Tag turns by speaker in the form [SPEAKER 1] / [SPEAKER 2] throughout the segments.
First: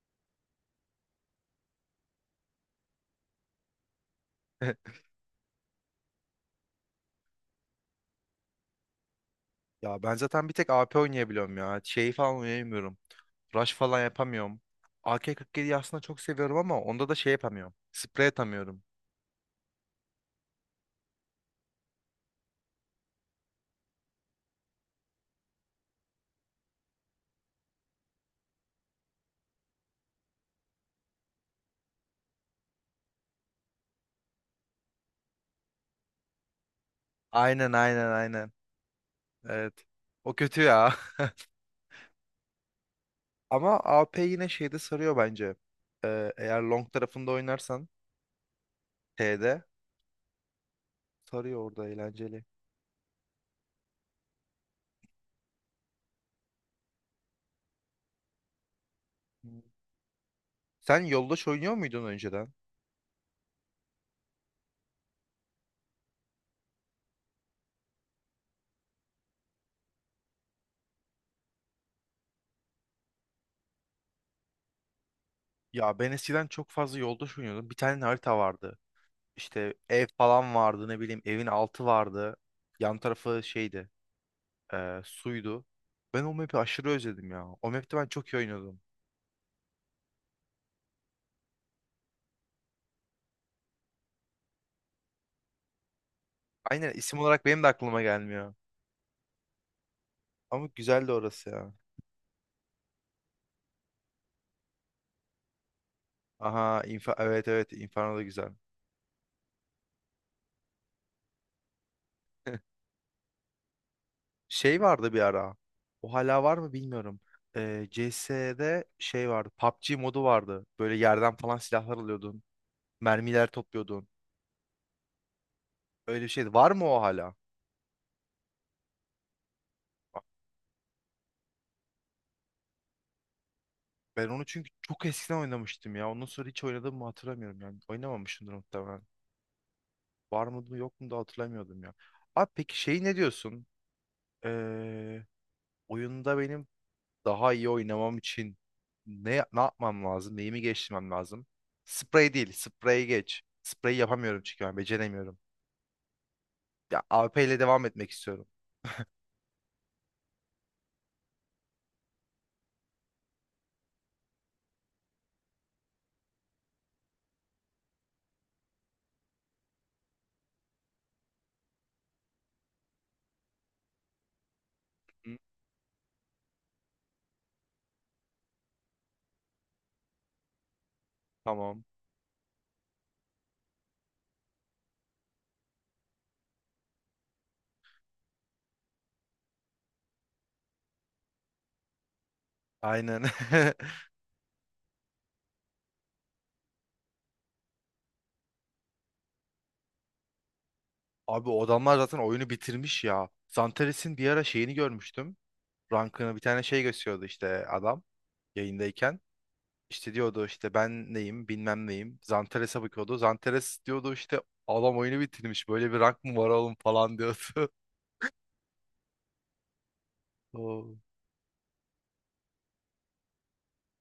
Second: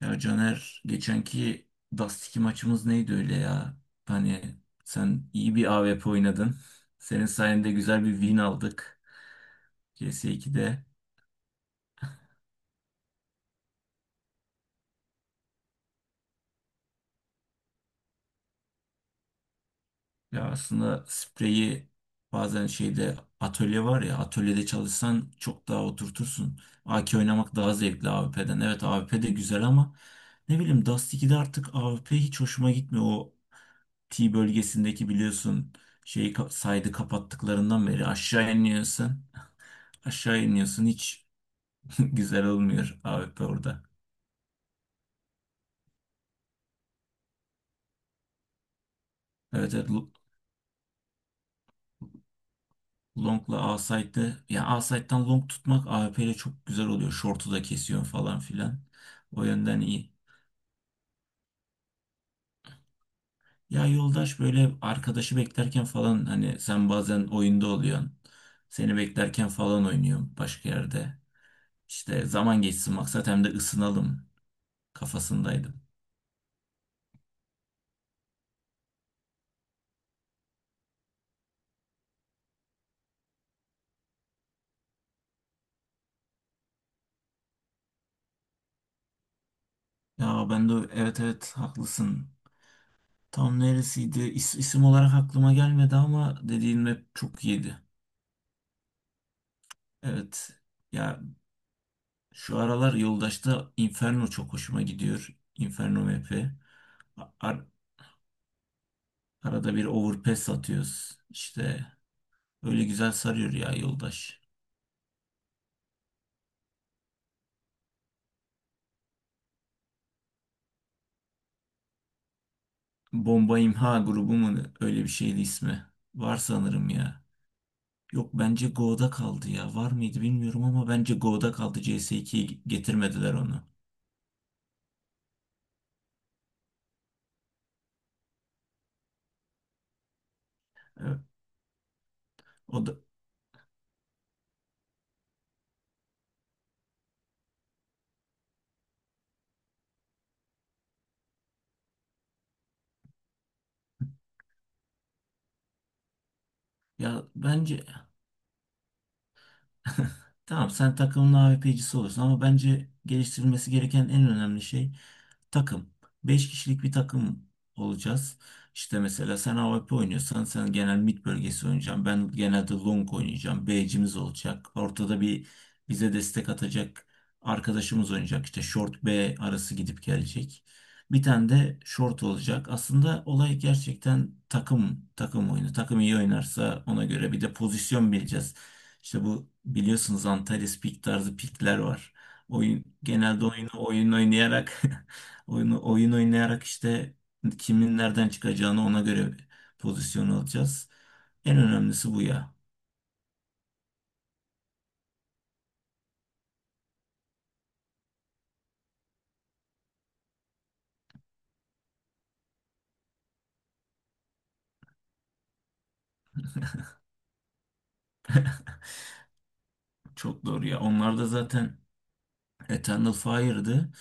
[SPEAKER 1] Ya Caner, geçenki Dust2 maçımız neydi öyle ya? Hani sen iyi bir A W P oynadın. Senin sayende güzel bir win aldık
[SPEAKER 2] Ya ben zaten bir tek
[SPEAKER 1] CS2'de.
[SPEAKER 2] AP oynayabiliyorum ya. Şeyi falan oynayamıyorum. Rush falan yapamıyorum. AK-47'yi aslında çok seviyorum ama onda da şey yapamıyorum. Sprey atamıyorum.
[SPEAKER 1] Ya aslında spreyi bazen şeyde atölye var ya, atölyede çalışsan çok daha oturtursun. AK oynamak daha zevkli A W P'den. Evet, A W P de güzel ama ne bileyim, Dust2'de artık A W P hiç hoşuma gitmiyor. O T bölgesindeki biliyorsun side'ı
[SPEAKER 2] Aynen,
[SPEAKER 1] kapattıklarından beri
[SPEAKER 2] aynen,
[SPEAKER 1] aşağı
[SPEAKER 2] aynen.
[SPEAKER 1] iniyorsun.
[SPEAKER 2] Evet. O
[SPEAKER 1] Aşağı
[SPEAKER 2] kötü
[SPEAKER 1] iniyorsun
[SPEAKER 2] ya.
[SPEAKER 1] hiç güzel olmuyor AWP
[SPEAKER 2] Ama
[SPEAKER 1] orada.
[SPEAKER 2] AP yine şeyde sarıyor bence. Eğer long tarafında oynarsan T'de
[SPEAKER 1] Evet, evet,
[SPEAKER 2] sarıyor orada eğlenceli.
[SPEAKER 1] Long'la A-Side'de, yani A-Side'dan Long tutmak AWP ile çok güzel oluyor. Short'u da kesiyor falan filan. O
[SPEAKER 2] Hmm.
[SPEAKER 1] yönden iyi.
[SPEAKER 2] Sen yoldaş oynuyor muydun önceden?
[SPEAKER 1] Ya yoldaş böyle arkadaşı beklerken falan, hani sen bazen oyunda oluyorsun. Seni beklerken falan oynuyorum başka yerde. İşte zaman geçsin maksat, hem de ısınalım kafasındaydım.
[SPEAKER 2] Ya ben eskiden çok fazla yoldaş oynuyordum. Bir tane harita vardı. İşte ev falan vardı, ne bileyim, evin altı vardı. Yan tarafı şeydi, suydu. Ben o map'i aşırı özledim ya. O map'te ben çok iyi oynuyordum.
[SPEAKER 1] Ya ben de evet, evet haklısın. Tam neresiydi? İsim olarak aklıma gelmedi ama dediğin
[SPEAKER 2] Aynen,
[SPEAKER 1] rap
[SPEAKER 2] isim olarak
[SPEAKER 1] çok
[SPEAKER 2] benim de
[SPEAKER 1] iyiydi.
[SPEAKER 2] aklıma gelmiyor.
[SPEAKER 1] Evet.
[SPEAKER 2] Ama güzeldi
[SPEAKER 1] Ya
[SPEAKER 2] orası ya.
[SPEAKER 1] şu aralar Yoldaş'ta Inferno çok hoşuma gidiyor. Inferno map'i.
[SPEAKER 2] Aha, infa,
[SPEAKER 1] A-
[SPEAKER 2] evet,
[SPEAKER 1] ar-
[SPEAKER 2] evet, Inferno da güzel.
[SPEAKER 1] Arada bir overpass atıyoruz. İşte öyle güzel sarıyor ya Yoldaş.
[SPEAKER 2] Şey vardı bir ara. O hala var mı bilmiyorum. CS'de şey vardı. PUBG modu vardı. Böyle yerden falan silahlar alıyordun. Mermiler
[SPEAKER 1] Bomba İmha
[SPEAKER 2] topluyordun.
[SPEAKER 1] grubu mu, ne? Öyle bir şeydi ismi.
[SPEAKER 2] Öyle bir
[SPEAKER 1] Var
[SPEAKER 2] şeydi. Var mı
[SPEAKER 1] sanırım
[SPEAKER 2] o
[SPEAKER 1] ya.
[SPEAKER 2] hala?
[SPEAKER 1] Yok, bence Go'da kaldı ya. Var mıydı bilmiyorum ama bence Go'da kaldı. CS2'ye getirmediler onu.
[SPEAKER 2] Ben onu çünkü çok eskiden oynamıştım ya. Ondan sonra hiç oynadığımı hatırlamıyorum yani. Oynamamışımdır muhtemelen. Var mıydı yok mu da
[SPEAKER 1] Evet.
[SPEAKER 2] hatırlamıyordum ya. Abi peki
[SPEAKER 1] O da.
[SPEAKER 2] şey ne diyorsun? Ee, oyunda benim daha iyi oynamam için ne yapmam lazım? Neyimi geliştirmem lazım? Sprey değil. Sprey geç. Sprey yapamıyorum çünkü ben beceremiyorum. Ya
[SPEAKER 1] Ya
[SPEAKER 2] AP ile devam
[SPEAKER 1] bence.
[SPEAKER 2] etmek istiyorum.
[SPEAKER 1] Tamam, sen takımın AVP'cisi olursun ama bence geliştirilmesi gereken en önemli şey takım. Beş kişilik bir takım olacağız. İşte mesela sen AWP oynuyorsan sen genel mid bölgesi oynayacaksın. Ben genelde long oynayacağım. B'cimiz olacak. Ortada
[SPEAKER 2] Hı,
[SPEAKER 1] bir bize destek atacak arkadaşımız oynayacak. İşte short B arası gidip gelecek. Bir tane de
[SPEAKER 2] tamam.
[SPEAKER 1] short olacak. Aslında olay gerçekten takım takım oyunu. Takım iyi oynarsa ona göre bir de pozisyon bileceğiz. İşte bu biliyorsunuz, Antares pik tarzı pikler var. Oyun
[SPEAKER 2] Aynen.
[SPEAKER 1] genelde oyunu oyun oynayarak oyunu, oyun oynayarak işte kimin nereden çıkacağını ona göre pozisyon alacağız.
[SPEAKER 2] Abi
[SPEAKER 1] En
[SPEAKER 2] o adamlar
[SPEAKER 1] önemlisi
[SPEAKER 2] zaten
[SPEAKER 1] bu
[SPEAKER 2] oyunu
[SPEAKER 1] ya.
[SPEAKER 2] bitirmiş ya. Zantares'in bir ara şeyini görmüştüm. Rankını bir tane şey gösteriyordu işte adam yayındayken. İşte diyordu işte ben neyim bilmem neyim. Zanteres'e bakıyordu. Zanteres diyordu işte adam oyunu bitirmiş, böyle bir rank mı var oğlum falan diyordu.
[SPEAKER 1] Çok doğru ya.
[SPEAKER 2] Oo.
[SPEAKER 1] Onlar da zaten Eternal Fire'dı.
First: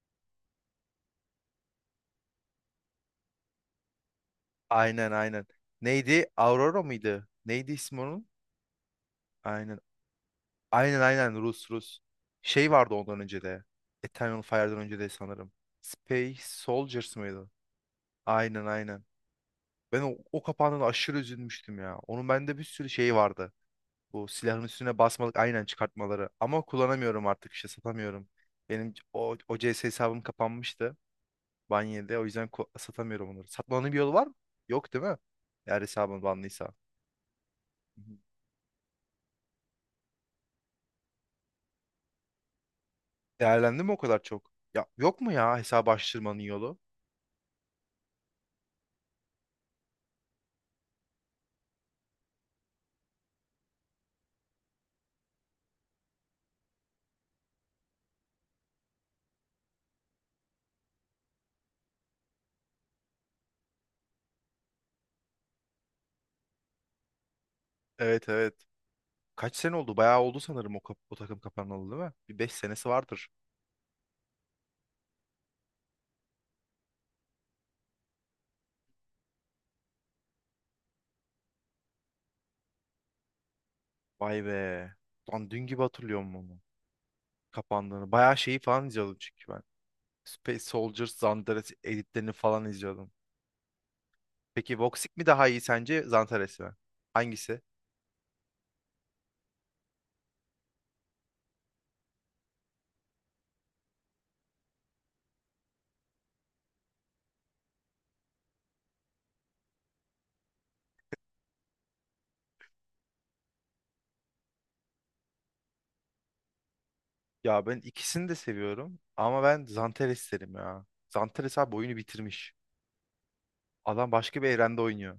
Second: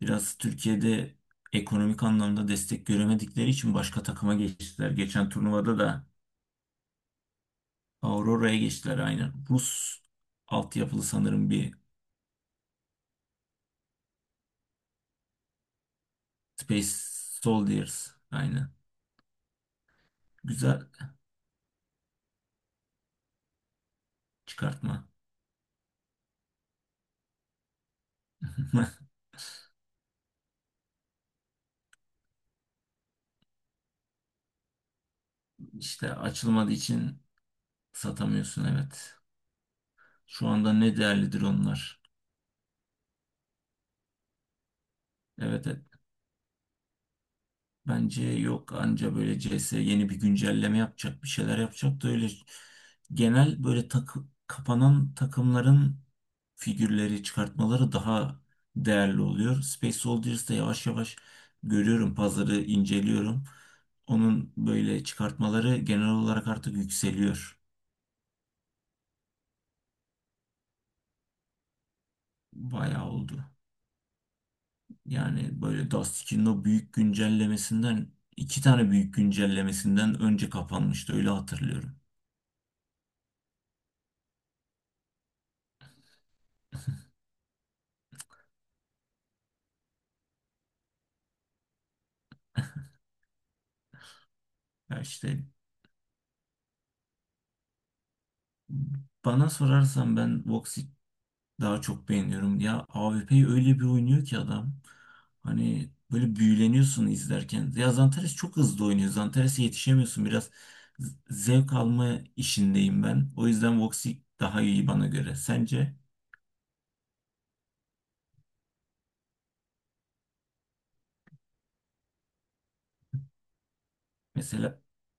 [SPEAKER 1] Biraz Türkiye'de ekonomik anlamda destek göremedikleri için başka takıma geçtiler.
[SPEAKER 2] Aynen,
[SPEAKER 1] Geçen
[SPEAKER 2] aynen.
[SPEAKER 1] turnuvada da
[SPEAKER 2] Neydi? Aurora mıydı? Neydi ismi onun?
[SPEAKER 1] Aurora'ya geçtiler aynen.
[SPEAKER 2] Aynen.
[SPEAKER 1] Rus
[SPEAKER 2] Aynen,
[SPEAKER 1] altyapılı
[SPEAKER 2] aynen,
[SPEAKER 1] sanırım
[SPEAKER 2] Rus
[SPEAKER 1] bir
[SPEAKER 2] Rus. Şey vardı ondan önce de. Eternal Fire'dan önce de sanırım. Space Soldiers
[SPEAKER 1] Space
[SPEAKER 2] mıydı?
[SPEAKER 1] Soldiers
[SPEAKER 2] Aynen,
[SPEAKER 1] aynen.
[SPEAKER 2] aynen. Ben o kapağından
[SPEAKER 1] Güzel
[SPEAKER 2] aşırı üzülmüştüm ya. Onun bende bir sürü şeyi vardı. Bu silahın üstüne
[SPEAKER 1] çıkartma.
[SPEAKER 2] basmalık aynen çıkartmaları. Ama kullanamıyorum artık, işte satamıyorum. Benim o CS hesabım kapanmıştı. Banye'de o yüzden satamıyorum onları. Satmanın bir yolu var mı? Yok değil mi? Eğer
[SPEAKER 1] İşte
[SPEAKER 2] hesabın banlıysa. Hı
[SPEAKER 1] açılmadığı için
[SPEAKER 2] hı.
[SPEAKER 1] satamıyorsun, evet. Şu anda ne değerlidir onlar?
[SPEAKER 2] Değerlendi mi o kadar çok? Ya yok mu ya
[SPEAKER 1] Evet, evet.
[SPEAKER 2] hesabı açtırmanın yolu?
[SPEAKER 1] Bence yok, anca böyle C S yeni bir güncelleme yapacak, bir şeyler yapacak da öyle genel böyle kapanan takımların figürleri çıkartmaları daha değerli oluyor. Space Soldiers'da yavaş yavaş görüyorum, pazarı inceliyorum. Onun böyle çıkartmaları genel olarak artık yükseliyor.
[SPEAKER 2] Evet, evet. Kaç sene oldu? Bayağı oldu sanırım o takım kapanalı değil mi? Bir 5 senesi
[SPEAKER 1] Bayağı
[SPEAKER 2] vardır.
[SPEAKER 1] oldu. Yani böyle Dusty'nin o büyük güncellemesinden, iki tane büyük güncellemesinden önce kapanmıştı öyle hatırlıyorum.
[SPEAKER 2] Vay be. Lan dün gibi hatırlıyorum onu. Kapandığını. Bayağı şeyi falan izliyordum çünkü ben. Space Soldiers, Zandares editlerini falan izliyordum. Peki
[SPEAKER 1] Ya
[SPEAKER 2] Voxic mi
[SPEAKER 1] işte,
[SPEAKER 2] daha iyi sence Zantares mi? Hangisi?
[SPEAKER 1] bana sorarsan ben Voxit daha çok beğeniyorum. Ya AWP'yi öyle bir oynuyor ki adam. Hani böyle büyüleniyorsun izlerken. Ya Zantares çok hızlı oynuyor. Zantares'e yetişemiyorsun. Biraz zevk alma işindeyim ben. O yüzden Voxit daha iyi bana göre. Sence?
[SPEAKER 2] Ya ben ikisini de seviyorum ama ben Zantares derim ya. Zantares abi oyunu bitirmiş. Adam başka bir evrende
[SPEAKER 1] Mesela
[SPEAKER 2] oynuyor.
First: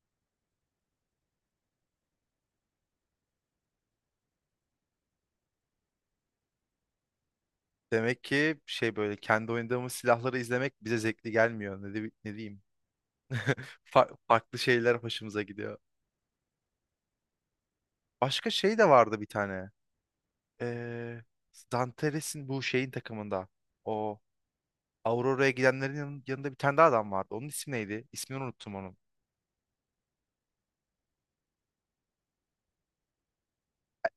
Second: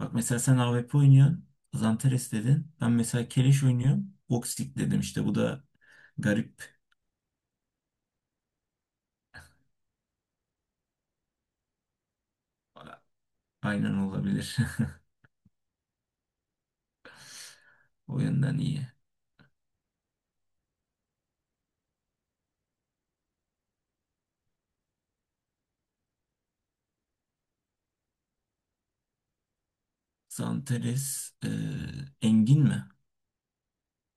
[SPEAKER 1] Bak mesela sen AWP oynuyorsun. Zanteres dedin. Ben mesela Keleş oynuyorum. Voxic dedim işte. Bu da garip.
[SPEAKER 2] Demek ki şey böyle kendi oynadığımız silahları izlemek bize zevkli gelmiyor. Ne diyeyim?
[SPEAKER 1] A- Aynen olabilir.
[SPEAKER 2] Farklı şeyler hoşumuza gidiyor.
[SPEAKER 1] O
[SPEAKER 2] Başka
[SPEAKER 1] yönden
[SPEAKER 2] şey de
[SPEAKER 1] iyi.
[SPEAKER 2] vardı bir tane. Ee, Zantares'in bu şeyin takımında. O Aurora'ya gidenlerin yanında bir tane daha adam vardı. Onun ismi neydi? İsmini unuttum onun.
[SPEAKER 1] Zanteres, Engin mi?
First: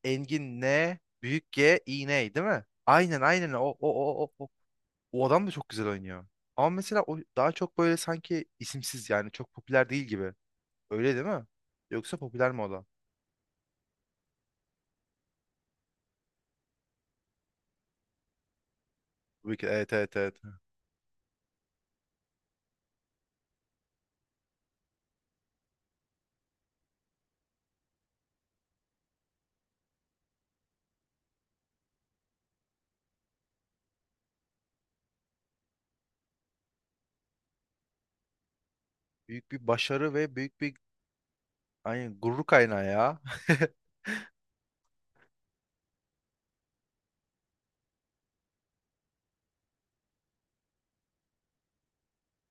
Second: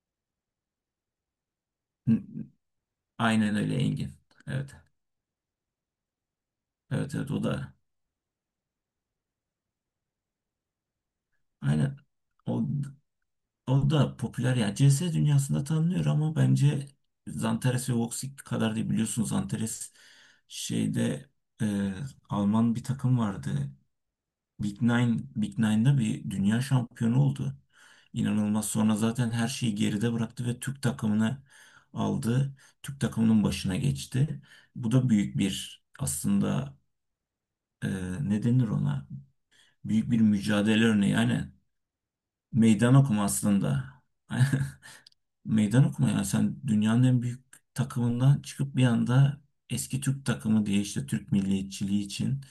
[SPEAKER 2] Engin N, büyük G,
[SPEAKER 1] N-
[SPEAKER 2] iğne değil mi? Aynen, aynen,
[SPEAKER 1] Aynen
[SPEAKER 2] o,
[SPEAKER 1] öyle
[SPEAKER 2] o,
[SPEAKER 1] Engin.
[SPEAKER 2] o, o. O
[SPEAKER 1] Evet.
[SPEAKER 2] O adam da çok güzel oynuyor. Ama mesela
[SPEAKER 1] Evet,
[SPEAKER 2] o
[SPEAKER 1] evet o
[SPEAKER 2] daha
[SPEAKER 1] da.
[SPEAKER 2] çok böyle sanki isimsiz yani çok popüler değil gibi. Öyle değil mi?
[SPEAKER 1] Aynen.
[SPEAKER 2] Yoksa popüler mi
[SPEAKER 1] O,
[SPEAKER 2] o da?
[SPEAKER 1] o da popüler yani. CS dünyasında tanınıyor ama bence Zanteres ve Voxic kadar değil biliyorsunuz.
[SPEAKER 2] Büyük, evet,
[SPEAKER 1] Zanteres
[SPEAKER 2] evet, evet.
[SPEAKER 1] şeyde, e, Alman bir takım vardı. Big Nine'da bir dünya şampiyonu oldu. İnanılmaz. Sonra zaten her şeyi geride bıraktı ve Türk takımını aldı. Türk takımının başına geçti. Bu da büyük bir aslında, e, ne denir ona?
[SPEAKER 2] Büyük bir
[SPEAKER 1] Büyük
[SPEAKER 2] başarı
[SPEAKER 1] bir
[SPEAKER 2] ve büyük bir,
[SPEAKER 1] mücadele örneği. Yani
[SPEAKER 2] aynen, gurur kaynağı
[SPEAKER 1] meydan
[SPEAKER 2] ya.
[SPEAKER 1] okuma aslında. Meydan okuma, yani sen dünyanın en büyük takımından çıkıp bir anda eski Türk takımı diye, işte Türk milliyetçiliği için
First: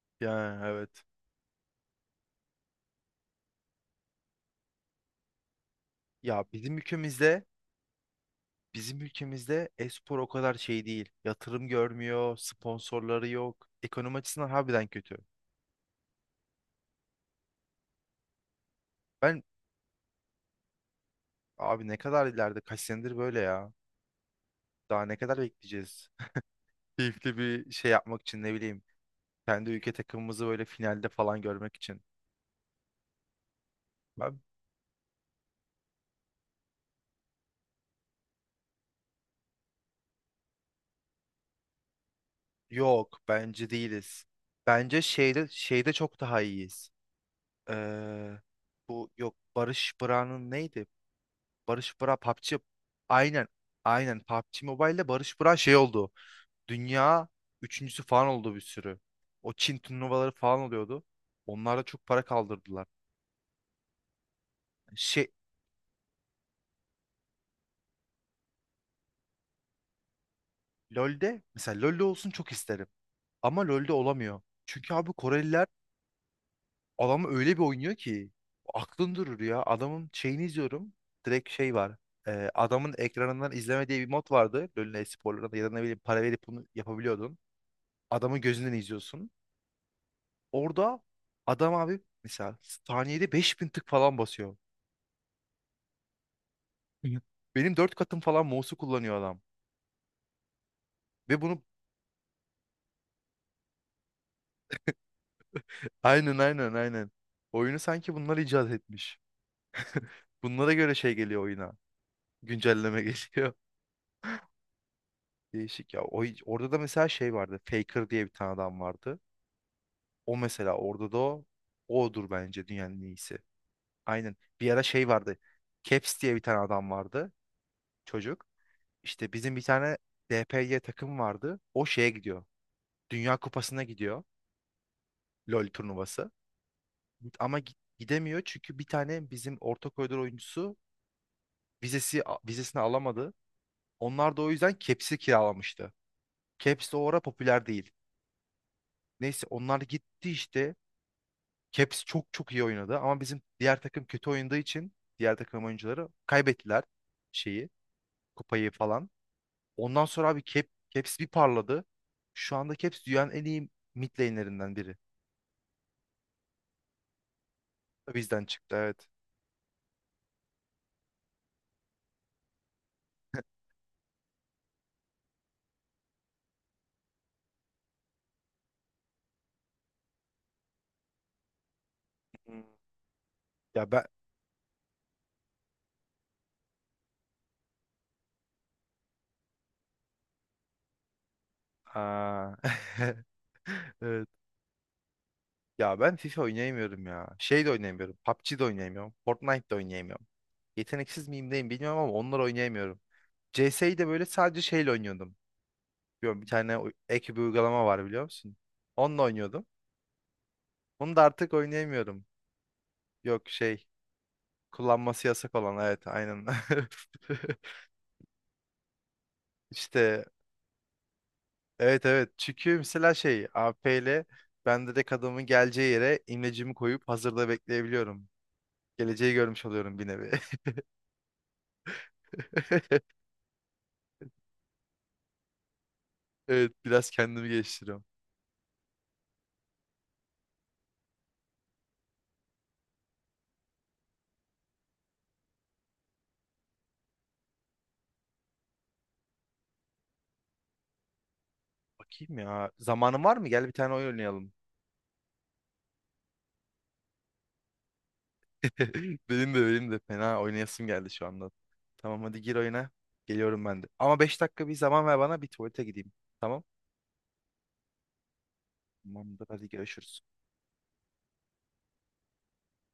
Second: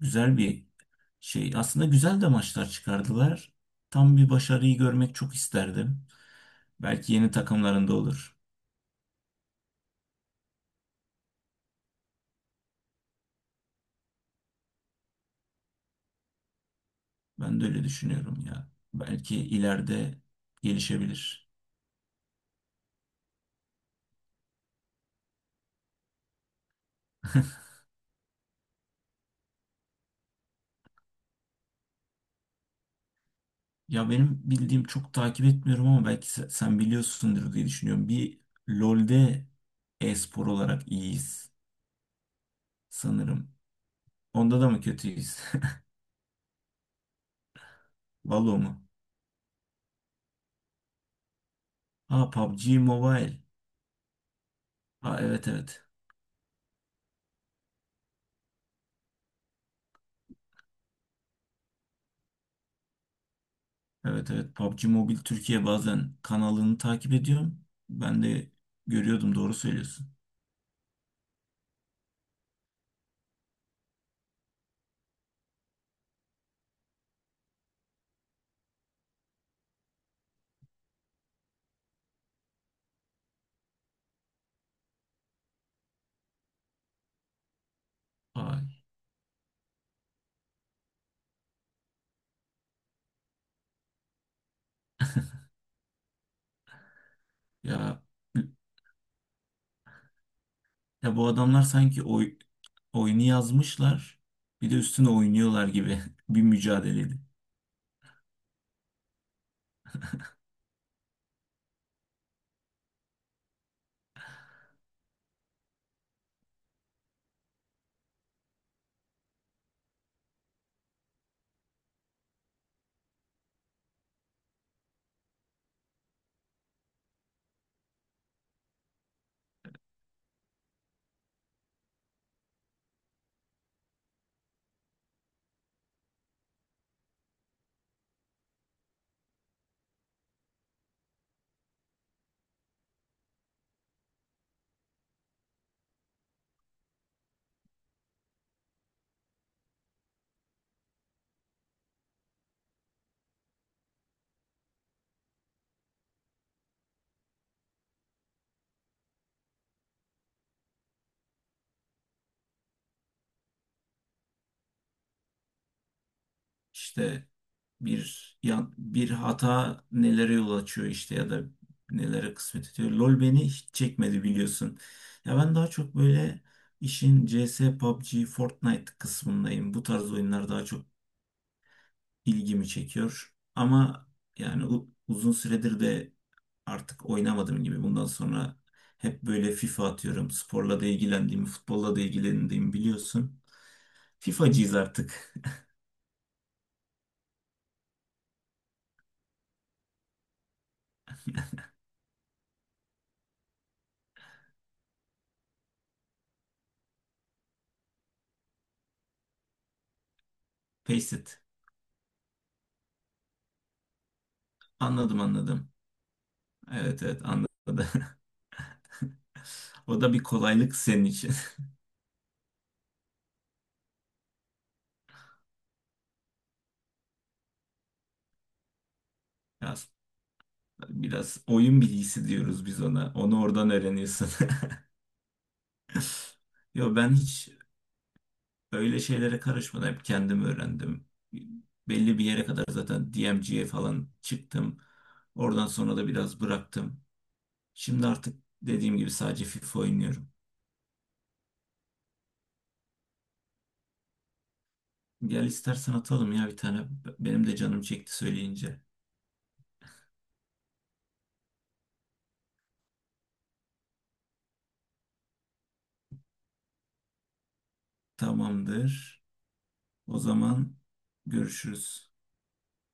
[SPEAKER 1] güzel
[SPEAKER 2] Yani
[SPEAKER 1] bir
[SPEAKER 2] evet.
[SPEAKER 1] şey, aslında güzel de maçlar çıkardılar. Tam bir başarıyı görmek çok isterdim.
[SPEAKER 2] Ya bizim
[SPEAKER 1] Belki yeni
[SPEAKER 2] ülkemizde
[SPEAKER 1] takımlarında olur.
[SPEAKER 2] bizim ülkemizde e-spor o kadar şey değil. Yatırım görmüyor, sponsorları yok. Ekonomi açısından harbiden kötü.
[SPEAKER 1] Ben de öyle düşünüyorum ya. Belki
[SPEAKER 2] Ben
[SPEAKER 1] ileride gelişebilir.
[SPEAKER 2] abi ne kadar ileride, kaç senedir böyle ya. Daha ne kadar bekleyeceğiz? Keyifli bir şey yapmak için, ne bileyim, kendi ülke takımımızı böyle finalde falan görmek için.
[SPEAKER 1] Ya
[SPEAKER 2] Ben,
[SPEAKER 1] benim bildiğim, çok takip etmiyorum ama belki sen biliyorsundur diye düşünüyorum. Bir LoL'de e-spor olarak iyiyiz
[SPEAKER 2] yok,
[SPEAKER 1] sanırım.
[SPEAKER 2] bence değiliz.
[SPEAKER 1] Onda da mı
[SPEAKER 2] Bence
[SPEAKER 1] kötüyüz?
[SPEAKER 2] şeyde çok daha iyiyiz. Ee,
[SPEAKER 1] Valo mu?
[SPEAKER 2] bu yok, Barış Bıra'nın neydi? Barış Bıra
[SPEAKER 1] Ha,
[SPEAKER 2] PUBG.
[SPEAKER 1] PUBG Mobile.
[SPEAKER 2] Aynen. Aynen PUBG Mobile'de
[SPEAKER 1] Ha,
[SPEAKER 2] Barış
[SPEAKER 1] evet,
[SPEAKER 2] Bıra şey
[SPEAKER 1] evet.
[SPEAKER 2] oldu. Dünya üçüncüsü falan oldu, bir sürü. O Çin turnuvaları falan oluyordu. Onlar da çok para kaldırdılar.
[SPEAKER 1] Evet, evet PUBG Mobile
[SPEAKER 2] Şey
[SPEAKER 1] Türkiye bazen kanalını takip ediyorum. Ben de görüyordum, doğru söylüyorsun.
[SPEAKER 2] LoL'de, mesela LoL'de olsun çok isterim. Ama LoL'de olamıyor. Çünkü abi Koreliler adamı öyle bir oynuyor ki aklın durur ya. Adamın şeyini izliyorum. Direkt şey var. Adamın ekranından izleme diye bir mod vardı. LoL'ün e-sporlarında ya da ne bileyim para verip bunu yapabiliyordun. Adamın gözünden
[SPEAKER 1] Ay,
[SPEAKER 2] izliyorsun. Orada adam abi mesela saniyede 5.000 tık falan basıyor. Hı. Benim 4
[SPEAKER 1] ya
[SPEAKER 2] katım falan mouse'u kullanıyor adam.
[SPEAKER 1] ya bu
[SPEAKER 2] Ve bunu,
[SPEAKER 1] adamlar sanki oyunu yazmışlar bir de üstüne oynuyorlar gibi
[SPEAKER 2] aynen,
[SPEAKER 1] bir
[SPEAKER 2] aynen, aynen.
[SPEAKER 1] mücadeleydi.
[SPEAKER 2] Oyunu sanki bunlar icat etmiş. Bunlara göre şey geliyor oyuna. Güncelleme geliyor. Değişik ya. Orada da mesela şey vardı. Faker diye bir tane adam vardı. O mesela orada da o. Odur bence dünyanın en iyisi. Aynen. Bir ara şey vardı. Caps diye bir tane adam vardı. Çocuk. İşte bizim bir tane DPY takım vardı. O şeye gidiyor. Dünya Kupası'na gidiyor. LoL turnuvası. Ama gidemiyor çünkü bir tane bizim orta koridor oyuncusu vizesini alamadı. Onlar da o yüzden Caps'i kiralamıştı. Caps de o ara popüler değil. Neyse onlar gitti işte. Caps çok çok iyi oynadı ama bizim diğer takım kötü oynadığı için diğer takım oyuncuları kaybettiler şeyi, kupayı falan. Ondan sonra abi Caps bir parladı. Şu anda Caps dünyanın en iyi mid lane'lerinden biri.
[SPEAKER 1] İşte
[SPEAKER 2] Bizden çıktı, evet.
[SPEAKER 1] bir hata nelere yol açıyor, işte ya da nelere kısmet ediyor. LoL beni hiç çekmedi biliyorsun. Ya ben daha çok böyle işin CS, PUBG, Fortnite kısmındayım. Bu tarz oyunlar daha çok
[SPEAKER 2] Hmm.
[SPEAKER 1] ilgimi çekiyor.
[SPEAKER 2] Ya ben.
[SPEAKER 1] Ama yani uzun süredir de artık oynamadığım gibi bundan sonra hep böyle FIFA atıyorum. Sporla da ilgilendiğimi, futbolla da
[SPEAKER 2] Aa.
[SPEAKER 1] ilgilendiğimi biliyorsun.
[SPEAKER 2] Evet.
[SPEAKER 1] FIFA'cıyız artık.
[SPEAKER 2] Ya ben FIFA oynayamıyorum ya. Şey de oynayamıyorum. PUBG de oynayamıyorum. Fortnite de oynayamıyorum. Yeteneksiz miyim, neyim bilmiyorum, ama onları oynayamıyorum. CS'yi de böyle sadece şeyle oynuyordum. Biliyorum, bir tane ek bir uygulama var, biliyor musun? Onunla oynuyordum.
[SPEAKER 1] Pace
[SPEAKER 2] Bunu da
[SPEAKER 1] it.
[SPEAKER 2] artık oynayamıyorum. Yok, şey,
[SPEAKER 1] Anladım,
[SPEAKER 2] kullanması yasak
[SPEAKER 1] anladım.
[SPEAKER 2] olan, evet, aynen.
[SPEAKER 1] Evet, evet, anladım. O da bir
[SPEAKER 2] İşte,
[SPEAKER 1] kolaylık senin için.
[SPEAKER 2] evet, evet, çünkü mesela şey AP ile ben direkt adamın geleceği yere imlecimi koyup hazırda bekleyebiliyorum. Geleceği görmüş
[SPEAKER 1] Biraz,
[SPEAKER 2] oluyorum bir nevi.
[SPEAKER 1] biraz oyun bilgisi diyoruz biz ona. Onu oradan öğreniyorsun.
[SPEAKER 2] Evet,
[SPEAKER 1] Yo
[SPEAKER 2] biraz
[SPEAKER 1] ben
[SPEAKER 2] kendimi
[SPEAKER 1] hiç
[SPEAKER 2] geliştiriyorum.
[SPEAKER 1] öyle şeylere karışmadan hep kendim öğrendim. Belli bir yere kadar zaten DMG'ye falan çıktım. Oradan sonra da biraz bıraktım. Şimdi artık dediğim gibi sadece FIFA oynuyorum.
[SPEAKER 2] Bakayım ya, zamanım var mı? Gel bir tane oyun oynayalım.
[SPEAKER 1] Gel istersen atalım ya bir tane. Benim de canım çekti söyleyince.
[SPEAKER 2] Benim de fena oynayasım geldi şu anda. Tamam, hadi gir oyuna. Geliyorum ben de. Ama 5 dakika bir zaman ver bana, bir tuvalete gideyim. Tamam.
[SPEAKER 1] Tamamdır.
[SPEAKER 2] Tamamdır, hadi
[SPEAKER 1] O
[SPEAKER 2] görüşürüz.
[SPEAKER 1] zaman görüşürüz.